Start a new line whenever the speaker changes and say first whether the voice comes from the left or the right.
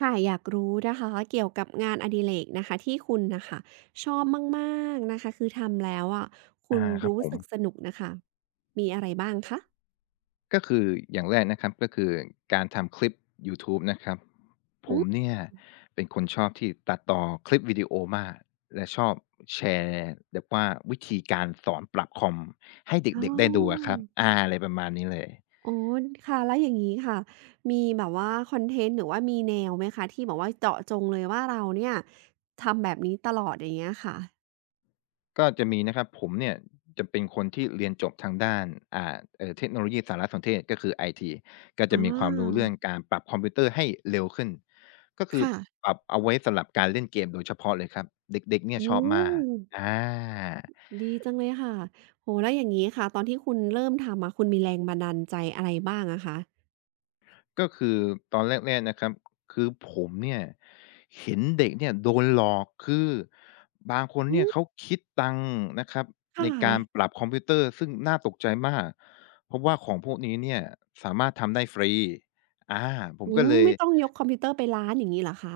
right: ค่ะอยากรู้นะคะเกี่ยวกับงานอดิเรกนะคะที่คุณนะคะชอบมากๆนะคะคือทำแล้วอะคุ
left: อา
right: ณ
left: ครับ
right: รู้
left: ผม
right: สึกสนุกนะคะมีอะไรบ้างคะ
left: ก็คืออย่างแรกนะครับก็คือการทำคลิปยูทูบนะครับผ
right: อื
left: ม
right: ม
left: เนี่ยเป็นคนชอบที่ตัดต่อคลิปวิดีโอมากและชอบแชร์แบบว่าวิธีการสอนปรับคอมให้
right: อ๋
left: เด็กๆได้ดูอะค
right: อ
left: รับอาอะไรประมาณนี้เลย
right: โอค่ะ แล้วอย่างงี้ค่ะมีแบบว่าคอนเทนต์หรือว่ามีแนวไหมคะที่บอกว่าเจาะจงเลยว่าเราเนี่ยทำแบบนี้ตลอดอย่างเงี้ยค่ะ
left: ก็จะมีนะครับผมเนี่ยจะเป็นคนที่เรียนจบทางด้านเทคโนโลยีสารสนเทศก็คือไอทีก็
right: อ
left: จะมีความรู้เรื่อง
right: า
left: การปรับคอมพิวเตอร์ให้เร็วขึ้นก็คือ
right: ค่ะ
left: ปรับเอาไว้สำหรับการเล่นเกมโดยเฉพาะเลยครับเด็กๆเนี่
right: โอ
left: ยชอบมาก
right: ้
left: อา
right: ดีจังเลยค่ะโหแล้วอย่างนี้ค่ะตอนที่คุณเริ่มทำมาคุณมีแรงบันดาลใจอะไรบ้างอะคะ
left: ก็คือตอนแรกๆนะครับคือผมเนี่ยเห็นเด็กเนี่ยโดนหลอกคือบางคนเนี่ยเขาคิดตังค์นะครับ
right: ค่ะ
left: ในการปรับคอมพิวเตอร์ซึ่งน่าตกใจมากเพราะว่าของพวกนี้เนี่ยสามารถทำได้ฟรีอาผม
right: อื
left: ก็
right: ม
left: เลย
right: ไม่ต้องยกคอมพิวเตอร์ไปร้านอย่างงี้เหรอคะ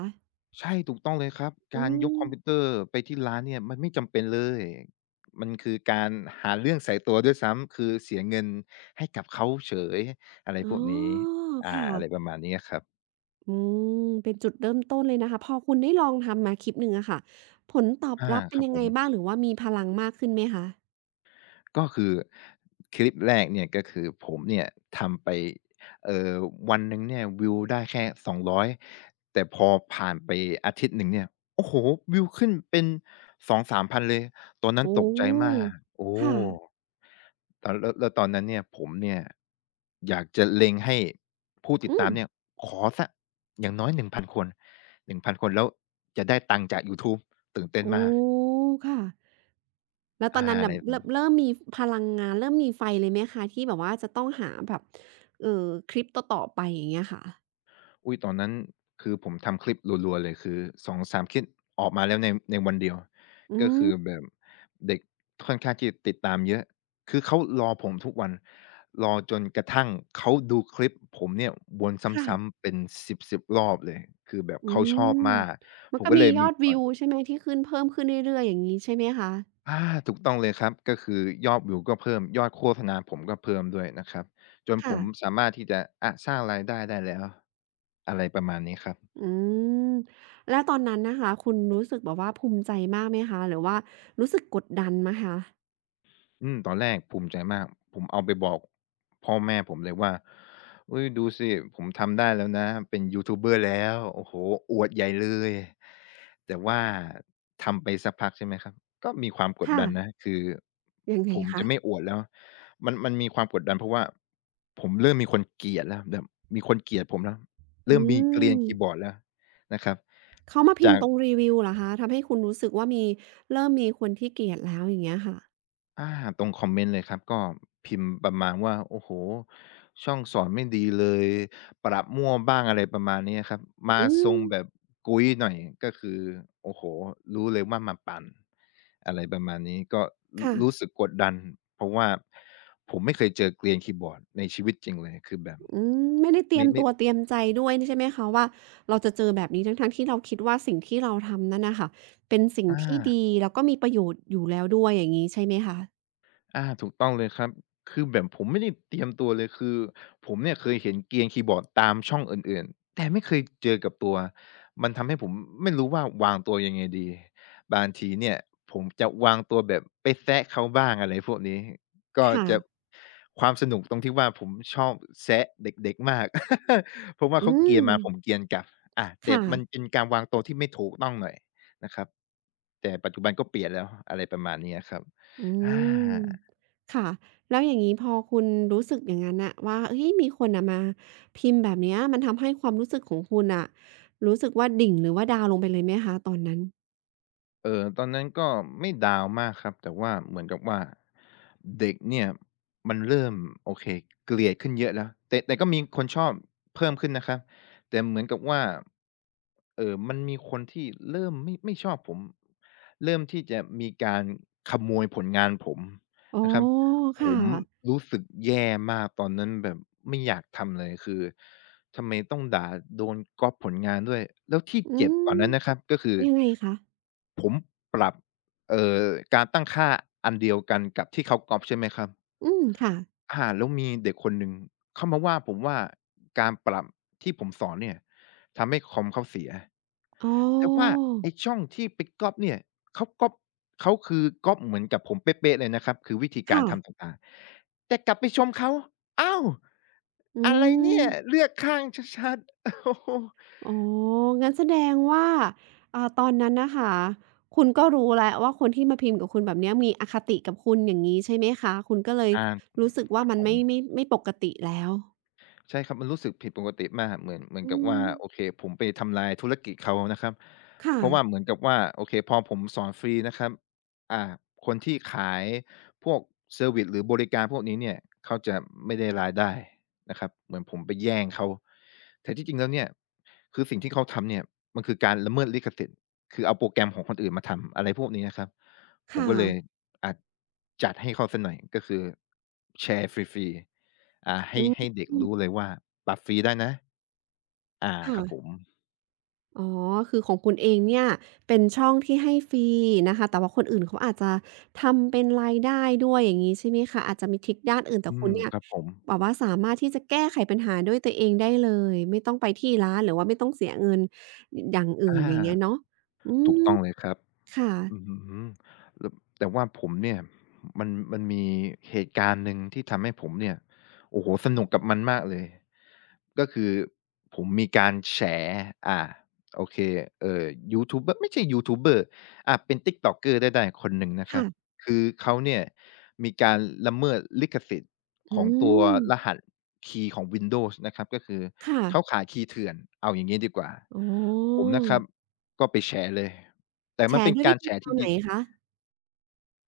left: ใช่ถูกต้องเลยครับ
right: อื
left: การยก
right: ม
left: คอมพิวเตอร์ไปที่ร้านเนี่ยมันไม่จำเป็นเลยมันคือการหาเรื่องใส่ตัวด้วยซ้ำคือเสียเงินให้กับเขาเฉยอะไรพ
right: อ๋
left: วกนี้
right: อ
left: อาอะไร
right: ค่ะ
left: ประมาณนี้อะครับ
right: อืมเป็นจุดเริ่มต้นเลยนะคะพอคุณได้ลองทำมาคลิปหนึ่งอะค่ะผลตอบ
left: อา
right: รับเป็
left: ค
right: น
left: รับ
right: ยัง
left: ผ
right: ไง
left: ม
right: บ้าง หรือว่ามีพลังมากขึ้นไหมคะ
left: ก็คือคลิปแรกเนี่ยก็คือผมเนี่ยทำไปเอ่อวันหนึ่งเนี่ยวิวได้แค่200แต่พอผ่านไปอาทิตย์หนึ่งเนี่ยโอ้โฮวิวขึ้นเป็น2 3พันเลยตอนนั้น
right: โอ้
left: ตกใจมากโอ้
right: ค่ะ
left: ตอนแล้วตอนนั้นเนี่ยผมเนี่ยอยากจะเล็งให้ผู้ติด
right: อืม
left: ตามเนี่ยขอสักอย่างน้อย1,000คนหนึ่งพันคนแล้วจะได้ตังค์จากยูทูบตื่นเต้น
right: โอ้
left: มาก
right: ค่ะแล้วต
left: อา
right: อนนั้น
left: อะ
right: น่ะ
left: ไร
right: เริ่มมีพลังงาน เริ่มมีไฟเลยไหมคะที่แบบว่าจะต้องหาแบบเอ่อคลิปต่อๆไปอย่างเงี้ยค่ะ
left: อุ๊ยตอนนั้นคือผมทำคลิปรัวๆเลยคือสองสามคลิปออกมาแล้วในวันเดียว
right: อื
left: ก็คื
right: ม
left: อแบบเด็กค่อนข้างที่จะติดตามเยอะคือเขารอผมทุกวันรอจนกระทั่งเขาดูคลิปผมเนี่ยวนซ้ำ
right: ค่ะ
left: ๆเป็น10ๆรอบเลยคือแบบ
right: อื
left: เขาชอบ
right: ม
left: มาก
right: มั
left: ผ
right: น
left: ม
right: ก็
left: ก็
right: มี
left: เลย
right: ยอ
left: มี
right: ด
left: ค
right: วิ
left: วา
right: ว
left: ม
right: ใช่ไหมที่ขึ้นเพิ่มขึ้นเรื่อยๆอย่างงี้ใช่ไหมคะ
left: อาถูกต้องเลยครับก็คือยอดวิวก็เพิ่มยอดโฆษณาผมก็เพิ่มด้วยนะครับจนผ
right: ค่ะ
left: มสามารถที่จะอะสร้างรายได้ได้แล้วอะไรประมาณนี้ครับ
right: อืมแล้วตอนนั้นนะคะคุณรู้สึกแบบว่าภูมิใจมากไหมคะหรือว่ารู้สึกกดดันไหมคะ
left: อืมตอนแรกภูมิใจมาก ผมเอาไปบอกพ่อแม่ผมเลยว่าเฮ้ยดูสิผมทำได้แล้วนะเป็นยูทูบเบอร์แล้วโอ้โฮอวดใหญ่เลยแต่ว่าทำไปสักพักใช่ไหมครับก็มีความกดดัน
right: ค่ะ
left: นะคือ
right: ยังไง
left: ผม
right: คะ
left: จะไม่อวดแล้วมันมีความกดดันเพราะว่าผมเริ่มมีคนเกลียดแล้วแบบมีคนเกลียดผมแล้ว
right: อื
left: เริ่มมีเกลียน
right: ม
left: คีย์บอร์ดแล้วนะครับ
right: เขามาพิม
left: จา
right: พ์
left: ก
right: ตรงรีวิวเหรอคะทำให้คุณรู้สึกว่ามีเริ่มมีคนที่เกลียดแล้วอย่างเงี้ยค่ะ
left: อาตรงคอมเมนต์เลยครับก็พิมพ์ประมาณว่าโอ้โฮช่องสอนไม่ดีเลยปรับมั่วบ้างอะไรประมาณเนี้ยครับมา
right: อื
left: ทร
right: ม
left: งแบบกุ๊ยหน่อยก็คือโอ้โฮรู้เลยว่ามาปั่นอะไรประมาณนี้ก็ร
right: ค่ะ
left: รู้สึกกดดันเพราะว่าผมไม่เคยเจอเกรียนคีย์บอร์ดในชีวิตจริงเลยคือแบบ
right: อืมไม่ได้เตรีย
left: ไม่
right: ม
left: ไม่
right: ตัวเตรียมใจด้วยใช่ไหมคะว่าเราจะเจอแบบนี้ทั้งๆที่เราคิดว่าสิ่งที่เราทำนั่นน่ะค่ะเป็นสิ่ง
left: อา
right: ที่ดีแล้วก็มีประโยชน์อยู่แล้วด้วยอย่างงี้ใช่ไหมคะ
left: อาถูกต้องเลยครับคือแบบผมไม่ได้เตรียมตัวเลยคือผมเนี่ยเคยเห็นเกรียนคีย์บอร์ดตามช่องอื่นๆแต่ไม่เคยเจอกับตัวมันทำให้ผมไม่รู้ว่าวางตัวยังไงดีบางทีเนี่ยผมจะวางตัวแบบไปแซะเขาบ้างอะไรพวกนี้ก็
right: ค่ะ
left: จะความสนุกตรงที่ว่าผมชอบแซะเด็กๆมาก เพราะว่า
right: อื
left: เขาเกรีย
right: ม
left: นมาผมเกรียนกลับอาแต่มัน
right: ค่ะ
left: เป็นการวางตัวที่ไม่ถูกต้องหน่อยนะครับแต่ปัจจุบันก็เปลี่ยนแล้วอะไรประมาณเนี้ยครับ
right: อื
left: อา
right: มค่ะแล้วอย่างงี้พอคุณรู้สึกอย่างงั้นน่ะว่าเฮ้ยมีคนน่ะมาพิมพ์แบบเนี้ยมันทำให้ความรู้สึกของคุณน่ะรู้สึกว่าดิ่งหรือว่าดาวน์ลงไปเลยไหมคะตอนนั้น
left: เออตอนนั้นก็ไม่ดาวน์มากครับแต่ว่าเหมือนกับว่าเด็กเนี่ยมันเริ่มโอเคเกลียดขึ้นเยอะแล้วแต่ก็มีคนชอบเพิ่มขึ้นนะครับแต่เหมือนกับว่ามันมีคนที่เริ่มไม่ชอบผมเริ่มที่จะมีการขโมยผลงานผม
right: อ๋อ
left: นะครับผ
right: ค่ะ
left: มรู้สึกแย่มากตอนนั้นแบบไม่อยากทำเลยคือทำไมต้องด่าโดนก๊อปผลงานด้วยแล้วที่
right: อื
left: เจ็บก
right: ม
left: ว่านั้นนะครับก็คือ
right: ยังไงคะ
left: ผมปรับเอ่อการตั้งค่าอันเดียวกันกับที่เขาก๊อบใช่ไหมครับ
right: อืมค่ะ
left: อาแล้วมีเด็กคนหนึ่งเข้ามาว่าผมว่าการปรับที่ผมสอนเนี่ยทำให้คอมเขาเสีย
right: อ๋อ
left: แต่ว่าไอ้ช่องที่ไปก๊อบเนี่ยเขาก๊อบเขาคือก๊อบเหมือนกับผมเป๊ะๆเลยนะครับคือวิธีการ
right: ค่ะ
left: ทำต่างๆแต่กลับไปชมเขาอ้าว
right: อื
left: อะไร
right: ม
left: เนี่ยเลือกข้างชัดๆโอโฮ
right: อ๋อ งั้นแสดงว่าตอนนั้นน่ะค่ะคุณก็รู้แล้วว่าคนที่มาพิมพ์กับคุณแบบเนี้ยมีอคติกับคุณอย่างงี้ใช่ไหมคะ คุณก็เลย
left: อา
right: รู้สึก
left: ค
right: ว่า
left: รับ
right: มัน
left: ผม
right: ไม่ปกติแล้ว
left: ใช่ครับมันรู้สึกผิดปกติมากเหมือน
right: อื
left: กับ
right: ม
left: ว่าโอเคผมไปทำลายธุรกิจเขานะครับ
right: ค่ะ
left: เพราะว่าเหมือนกับว่าโอเคพอผมสอนฟรีนะครับอ่าคนที่ขายพวกเซอร์วิซหรือบริการพวกนี้เนี่ยเขาจะไม่ได้รายได้นะครับเหมือนผมไปแย่งเขาแต่ที่จริงแล้วเนี่ยคือสิ่งที่เขาทำเนี่ยมันคือการละเมิดลิขสิทธิ์คือเอาโปรแกรมของคนอื่นมาทำอะไรพวกนี้นะครับผม
right: ค่ะ
left: ก็เลย อ่าจัดให้เขาสักหน่อยก็คือแชร์ฟรีๆให้
right: อื
left: ให้
right: ม
left: เด็กรู้เลยว่าปรับฟรีได้นะอาครับผ
right: ค่ะ
left: ม
right: อ๋อคือของคุณเองเนี่ยเป็นช่องที่ให้ฟรีนะคะแต่ว่าคนอื่นเขาอาจจะทำเป็นรายได้ด้วยอย่างงี้ใช่ไหมคะอาจจะมีทริกด้านอื่นแต่
left: อื
right: คุณ
left: ม
right: เนี่ย
left: ครับผม
right: แบบว่าสามารถที่จะแก้ไขปัญหาด้วยตัวเองได้เลยไม่ต้องไปที่ร้านหรือว่าไม่ต้องเสียเงินออย่างอื่นอย่างเงี้ย
left: อา
right: เนาะอื
left: ถูก
right: ม
left: ต้องเลยครับ
right: ค
left: อื
right: ่ะ
left: มแล้วแต่ว่าผมเนี่ยมันมีเหตุการณ์หนึ่งที่ทำให้ผมเนี่ยโอ้โหสนุกกับมันมากเลยก็คือผมมีการแฉอ่าโอเคเอ่อยูทูบเบอร์ไม่ใช่ยูทูบเบอร์อ่ะเป็นติกต็อกเกอร์ได้ๆคนหนึ่งนะครั
right: ค่ะ
left: บคือเขาเนี่ยมีการละเมิดลิขสิทธิ์ข
right: อื
left: องตัว
right: ม
left: รหัสคีย์ของ Windows นะครับก็คือ
right: ค่ะ
left: เขาขายคีย์เถื่อนเอาอย่างนี้ดีกว่า
right: อ๋
left: ผ
right: อ
left: มนะครับก็ไปแฉเลย แต่
right: แช
left: มัน
right: ร์
left: เป็น
right: ด้วย
left: กา
right: วิ
left: รแฉ
right: ธีกา
left: ที่
right: รไหน
left: ดี
right: คะ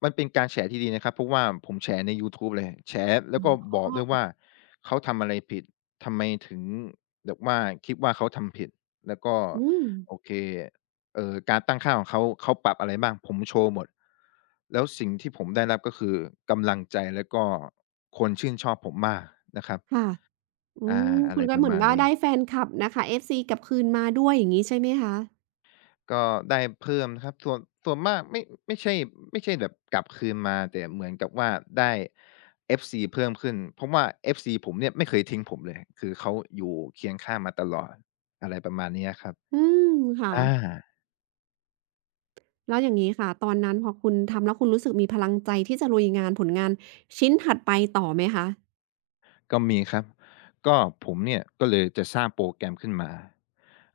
left: มันเป็นการแฉที่ดีนะครับเพราะว่าผมแฉในยูทูบเลยแฉแล้
right: อ
left: วก็
right: ๋อ
left: บอกด้วยว่าเขาทำอะไรผิดทำไมถึงแบบว่าคิดว่าเขาทำผิดแล้วก็
right: อืม
left: โอเคการตั้งค่าของเขาเขาปรับอะไรบ้างผมโชว์หมดแล้วสิ่งที่ผมได้รับก็คือกำลังใจแล้วก็คนชื่นชอบผมมากนะครับ
right: ค่ะ อื
left: อา
right: ม
left: อะ
right: คุ
left: ไร
right: ณก็
left: ป
right: เห
left: ระ
right: มือน
left: มาณ
right: ว่า
left: นี้
right: ได้แฟนคลับนะคะ FC กลับคืนมาด้วยอย่างงี้ใช่ไหมคะ
left: ก็ได้เพิ่มนะครับส่วนมากไม่ใช่ไม่ใช่แบบกลับคืนมาแต่เหมือนกับว่าได้ FC เพิ่มขึ้นเพราะว่า FC ผมเนี่ยไม่เคยทิ้งผมเลยคือเขาอยู่เคียงข้างมาตลอดอะไรประมาณเนี้ยครับ
right: อืมค่ะ
left: อา
right: แล้วอย่างงี้ค่ะตอนนั้นพอคุณทำแล้วคุณรู้สึกมีพลังใจที่จะลุยงานผลงานชิ้นถัดไปต่อไหมคะ
left: ก็มีครับก็ผมเนี่ยก็เลยจะสร้างโปรแกรมขึ้นมา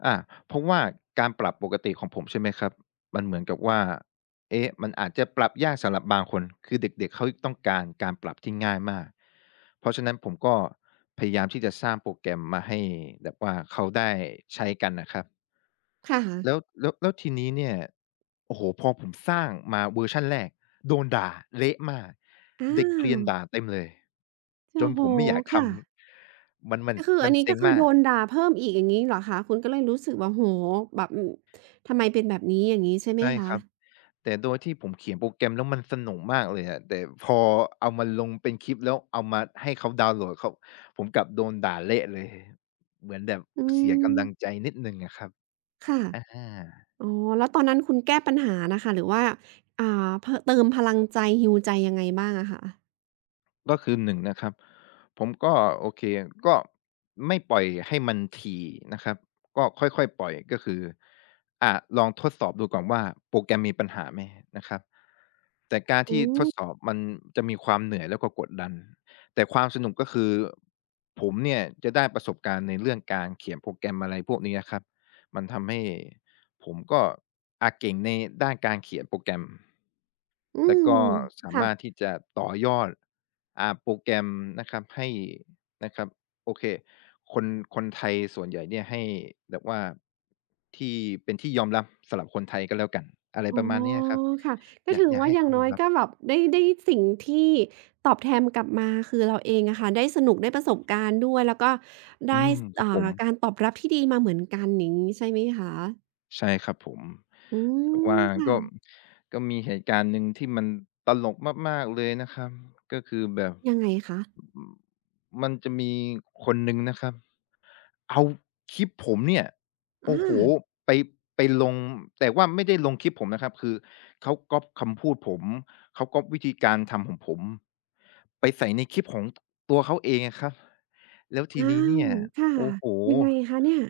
left: อาเพราะว่าการปรับปกติของผมใช่ไหมครับมันเหมือนกับว่าเอ๊ะมันอาจจะปรับยากสำหรับบางคนคือเด็กๆเขาต้องการการปรับที่ง่ายมากเพราะฉะนั้นผมก็พยายามที่จะสร้างโปรแกรมมาให้แบบว่าเขาได้ใช้กันนะครับ
right: ค่ะ
left: แล้วทีนี้เนี่ยโอ้โฮพอผมสร้างมาเวอร์ชันแรกโดนด่าเละมาก
right: อ้า
left: เด็กเกรียน
right: ว
left: ด่าเต็มเลยจ
right: โอ้
left: น
right: โฮ
left: ผมไม่อยากท
right: ค่ะ
left: ำมันมัน
right: ก็คืออั
left: มั
right: น
left: น
right: นี้
left: เซ็
right: ก็
left: ง
right: คือ
left: มา
right: โด
left: ก
right: นด่าเพิ่มอีกอย่างงี้เหรอคะคุณก็เลยรู้สึกว่าโอ้โฮแบบอืมทำไมเป็นแบบนี้อย่างงี้ใช่ไหม
left: ใช่
right: คะ
left: ครับแต่โดยที่ผมเขียนโปรแกรมแล้วมันสนุกมากเลยอะแต่พอเอามาลงเป็นคลิปแล้วเอามาให้เขาดาวน์โหลดเขาผมกลับโดนด่าเละเลยเหมือนแบบ
right: อื
left: เสีย
right: ม
left: กำลังใจนิดหนึ่งอะครับ
right: ค่ะ
left: อะฮะ
right: อ๋อแล้วตอนนั้นคุณแก้ปัญหาน่ะค่ะหรือว่าอ่าพเติมพลังใจฮีลใจยังไงบ้างอะคะ
left: ก็คือหนงนะครับผมก็โอเคก็ไม่ปล่อยให้มันถี่นะครับก็ค่อยๆปล่อยก็คืออ่าลองทดสอบดูก่อนว่าโปรแกรมมีปัญหาไหมนะครับแต่การ
right: อื
left: ที่ทด
right: ม
left: สอบมันจะมีความเหนื่อยแล้วก็กดดันแต่ความสนุกก็คือผมเนี่ยจะได้ประสบการณ์ในเรื่องการเขียนโปรแกรมอะไรพวกนี้อะครับ มันทำให้ผมก็อาเก่งในด้านการเขียนโปรแกรม
right: อื
left: แล้ว
right: ม
left: ก็สา
right: ค่ะ
left: มารถที่จะต่อยอดโปรแกรมนะครับให้นะครับโอเคคนคนไทยส่วนใหญ่เนี่ยให้แบบว่าที่เป็นที่ยอมรับสำหรับคนไทยก็แล้วกันอะไร
right: อ๋อ
left: ประมาณเนี้ยครับ
right: ค่ะก็
left: อยา
right: ถื
left: ก
right: อ
left: อยาก
right: ว่า
left: ให้
right: อย่าง
left: เขา
right: น้อ
left: ยอ
right: ย
left: มรั
right: ก็
left: บ
right: แบบได้สิ่งที่ตอบแทนกลับมาคือเราเองอะค่ะ ได้สนุกได้ประสบการณ์ด้วย แล้วก็ได้
left: อืม
right: ส
left: ครั
right: อ่า
left: บผม
right: การตอบรับที่ดีมาเหมือนกันอย่างงี้ใช่ไหมคะ
left: ใช่ครับผม
right: อื
left: แต่
right: ม
left: ว่าก็
right: ค่ะ
left: มีเหตุการณ์หนึ่งที่มันตลกมากๆเลยนะครับก็คือแบบ
right: ยังไงคะ
left: อืมมันจะมีคนหนึ่งนะครับเอาคลิปผมเนี่ย
right: อ
left: โอ้โฮ
right: า
left: ไปไปลงแต่ว่าไม่ได้ลงคลิปผมนะครับคือเขาก๊อบคำพูดผมเขาก๊อบวิธีการทำของผมไปใส่ในคลิปของตัวเขาเองอะครับแล้วที
right: อ้า
left: นี้
right: ว
left: เนี่ย
right: ค่ะ
left: โอ้โฮ
right: ยังไงคะเนี่ย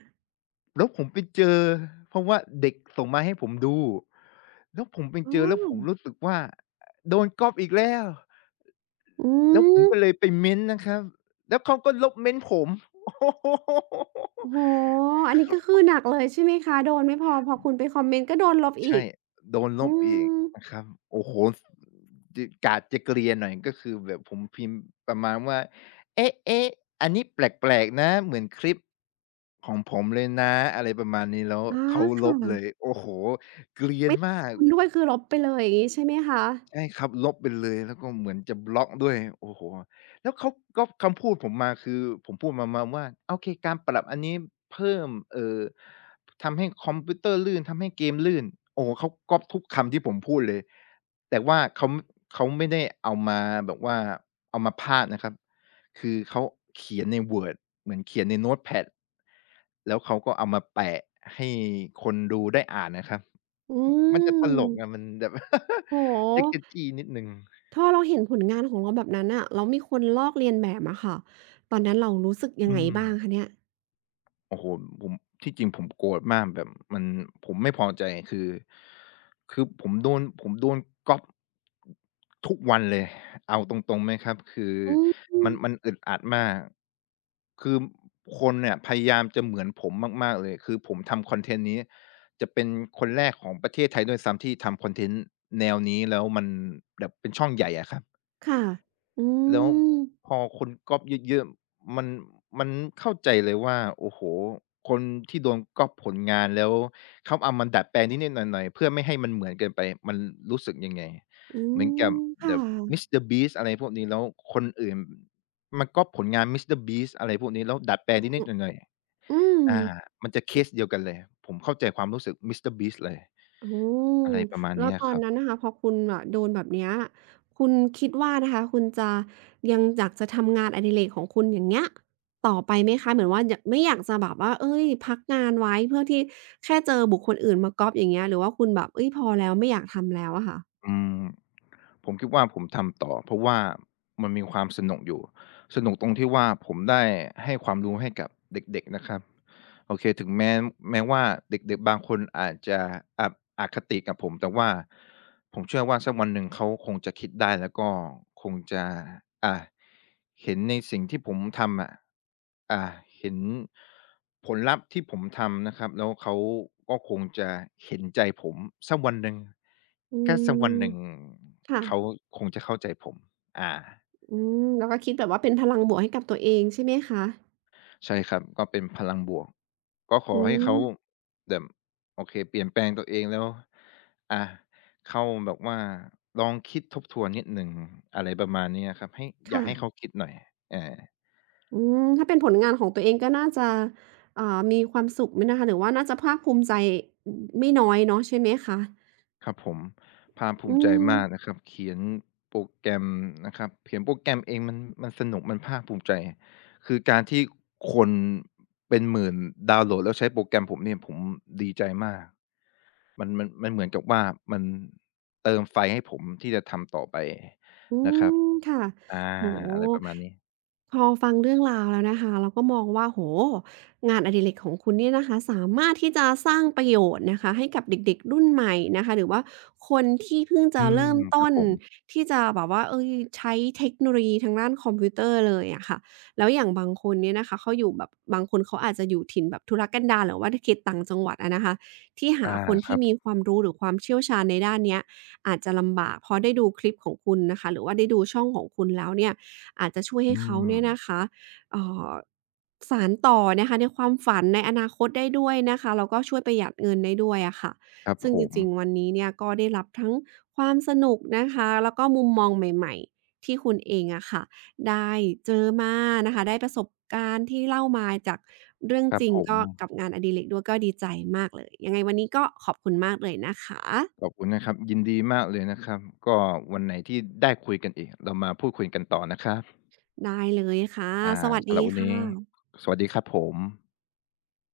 left: แล้วผมไปเจอเพราะว่าเด็กส่งมาให้ผมดูแล้วผมไป
right: อ๋อ
left: เจอแล้วผมรู้สึกว่าโดนก๊อบอีกแล้ว
right: อื
left: แล้วผ
right: ม
left: มก็เลยไปเม้นต์นะครับแล้วเขาก็ลบเม้นต์ผม โอ้โฮ
right: โอ้โฮอันนี้ก็คือหนักเลยใช่ไหมคะโดนไม่พอพอคุณไปคอมเมนต์ก็โดนลบอี
left: ใช่
right: ก
left: โดนล
right: อื
left: บอีก
right: ม
left: นะครับโอ้โฮจกาดจะเกรียนหน่อยก็คือแบบผมพิมพ์ประมาณว่าเอ๊ะๆอันนี้แปลกๆนะเหมือนคลิปของผมเลยนะอะไรประมาณนี้แล้ว
right: อา
left: เขาล
right: ค่ะ
left: บเลยโอ้โฮเกรียน
right: ไม่
left: มาก
right: คุณด้วยคือลบไปเลยอย่างงี้ใช่ไหมคะ
left: ใช่ครับลบไปเลยแล้วก็เหมือนจะบล็อกด้วยโอ้โฮแล้วเขาก๊อบคำพูดผมมาคือผมพูดประมาณว่าโอเคการปรับอันนี้เพิ่มทำให้คอมพิวเตอร์ลื่นทำให้เกมลื่นโอ้โฮเขาก๊อบทุกคำที่ผมพูดเลยแต่ว่าเขาไม่ได้เอามาแบบว่าเอามาพากย์นะครับคือเขาเขียนใน Word เหมือนเขียนในโน้ตแพดแล้วเขาก็เอามาแปะให้คนดูได้อ่านนะครับ
right: อื
left: มันจะตลกไะ
right: ม
left: มันแบบ
right: โอ้โฮ
left: เจิกๆจี้นิดหนึ่ง
right: ถ้าเราเห็นผลงานของเราแบบนั้นน่ะแล้วมีคนลอกเลียนแบบอะค่ะ ตอนนั้นเรารู้สึกยัง
left: อื
right: ไง
left: ม
right: บ้างคะเนี่ย
left: โอ้โฮผมที่จริงผมโกรธมากแบบมันผมไม่พอใจคือคือผมโดนก๊อบทุกวันเลยเอาตรงๆไหมครับคือ
right: อืม
left: มันอึดอัดมากคือคนเนี่ยพยายามจะเหมือนผมมากๆเลยคือผมทำคอนเทนต์นี้จะเป็นคนแรกของประเทศไทยด้วยซ้ำที่ทำคอนเทนต์แนวนี้แล้วมันแบบเป็นช่องใหญ่อะครับ
right: ค่ะ อื
left: แล้ว
right: ม
left: พอคนก๊อปเยอะๆมันมันเข้าใจเลยว่าโอ้โฮคนที่โดนก๊อปผลงานแล้วเขาเอามาดัดแปลงนิดๆหน่อยๆเพื่อไม่ให้มันเหมือนเกินไปมันรู้สึกยังไง
right: อื
left: เหมือนกับ
right: ม ค่
left: แบบ
right: ะ
left: Mister Beast อะไรพวกนี้แล้วคนอื่นมาก๊อปผลงาน Mister Beast อะไรพวกนี้แล้วดัดแปลง
right: อ
left: นิดๆหน่อย
right: อืม
left: ๆอามันจะเคสเดียวกันเลยผมเข้าใจความรู้สึก Mister Beast เลย
right: อืม
left: อะไรประมาณ
right: แล้ว
left: เนี้ย
right: ตอ
left: ค
right: น
left: รั
right: นั้น
left: บ
right: นะคะพอคุณอะโดนแบบเนี้ยคุณคิดว่านะคะคุณจะยังอยากจะทำงานอดิเรกของคุณอย่างเงี้ยต่อไปไหมคะเหมือนว่าอยากไม่อยากจะแบบว่าเอ้ยพักงานไว้เพื่อที่แค่เจอบุคคลอื่นมาก๊อบอย่างเงี้ยหรือว่าคุณแบบเอ้ยพอแล้วไม่อยากทำแล้วอะค่ะ
left: อืมผมคิดว่าผมทำต่อเพราะว่ามันมีความสนุกอยู่สนุกตรงที่ว่าผมได้ให้ความรู้ให้กับเด็กๆนะครับ โอเคถึงแม้แม้ว่าเด็กๆบางคนอาจจะอะอคติกับผมแต่ว่าผมเชื่อว่าสักวันหนึ่งเขาคงจะคิดได้แล้วก็คงจะอ่าเห็นในสิ่งที่ผมทำอะอ่าเห็นผลลัพธ์ที่ผมทำนะครับแล้วเขาก็คงจะเห็นใจผมสักวันหนึ่ง
right: อื
left: ถ้าสักวัน
right: ม
left: หนึ่ง
right: ค่ะ
left: เขาคงจะเข้าใจผมอา
right: อืมแล้วก็คิดแบบว่าเป็นพลังบวกให้กับตัวเองใช่ไหมคะ
left: ใช่ครับก็เป็นพลังบวกก็ขอ
right: อื
left: ให้เขา
right: ม
left: มแบบโอเคเปลี่ยนแปลงตัวเองแล้วอาเข้าแบบว่าลองคิดทบทวนนิดหนึ่งอะไรประมาณนี้อะครับให้อยา
right: ค่ะ
left: กให้เขาคิดหน่อยอา
right: อืมถ้าเป็นผลงานของตัวเองก็น่าจะอ่ามีความสุขไหมนะคะหรือว่าน่าจะภาคภูมิใจอไม่น้อยเนาะใช่ไหมคะ
left: ครับผมภาคภู
right: อื
left: มิใจ
right: ม
left: มากนะครับเขียนโปรแกรมนะครับเขียนโปรแกรมเองมันสนุกมันภาคภูมิใจคือการที่คนเป็นหมื่นดาวน์โหลดแล้วใช้โปรแกรมผมเนี่ยผมดีใจมาก มันเหมือนกับว่ามันเติมไฟให้ผมที่จะทำต่อไป
right: อื
left: นะครับ
right: มค่ะ
left: อา
right: โอ้โฮ
left: อะไรประมาณนี้
right: พอฟังเรื่องราวแล้วนะคะเราก็มองว่าโอ้โฮงานอดิเรกของคุณเนี่ยนะคะสามารถที่จะสร้างประโยชน์นะคะให้กับเด็กๆรุ่นใหม่นะคะหรือว่าคนที่เพิ่ง
left: อื
right: จะเริ่
left: ม
right: ม
left: ครั
right: ต้
left: บ
right: น
left: ผม
right: ที่จะแบบว่าเฮ้ยใช้เทคโนโลยีทางด้านคอมพิวเตอร์เลยอะค่ะแล้วอย่างบางคนเนี่ยนะคะเขาอยู่แบบบางคนเขาอาจจะอยู่ถิ่นแบบทุรกันดารหรือว่าเขตต่างจังหวัดอะนะคะที่หา
left: อา
right: คน
left: ค
right: ที่
left: รับ
right: มีความรู้หรือความเชี่ยวชาญในด้านเนี้ย อาจจะลำบากพอได้ดูคลิปของคุณนะคะหรือว่าได้ดูช่องของคุณแล้วเนี่ยอาจจะช่วยให้
left: อื
right: เขา
left: ม
right: เนี่ยนะคะเอ่อสานต่อนะคะในความฝันในอนาคตได้ด้วยนะคะแล้วก็ช่วยประหยัดเงินได้ด้วยอะค่ะ
left: ครับ
right: ซึ่ง
left: ผ
right: จ
left: ม
right: ริงๆวันนี้เนี่ยก็ได้รับทั้งความสนุกนะคะแล้วก็มุมมองใหม่ๆที่คุณเองอะค่ะได้เจอมานะคะได้ประสบการณ์ที่เล่ามาจากเรื่อง
left: ครั
right: จ
left: บ
right: ริง
left: ผม
right: ก็กับงานอดิเรกด้วยก็ดีใจมากเลยยังไงวันนี้ก็ขอบคุณมากเลยนะคะ
left: ขอบคุณนะครับยินดีมากเลยนะครับก็วันไหนที่ได้คุยกันอีกเรามาพูดคุยกันต่อนะครับ
right: ได้เลยค่ะ ส
left: อ่า
right: วัสดี
left: สำหรับวัน
right: ค
left: นี้
right: ่ะ
left: สวัสดีครับผม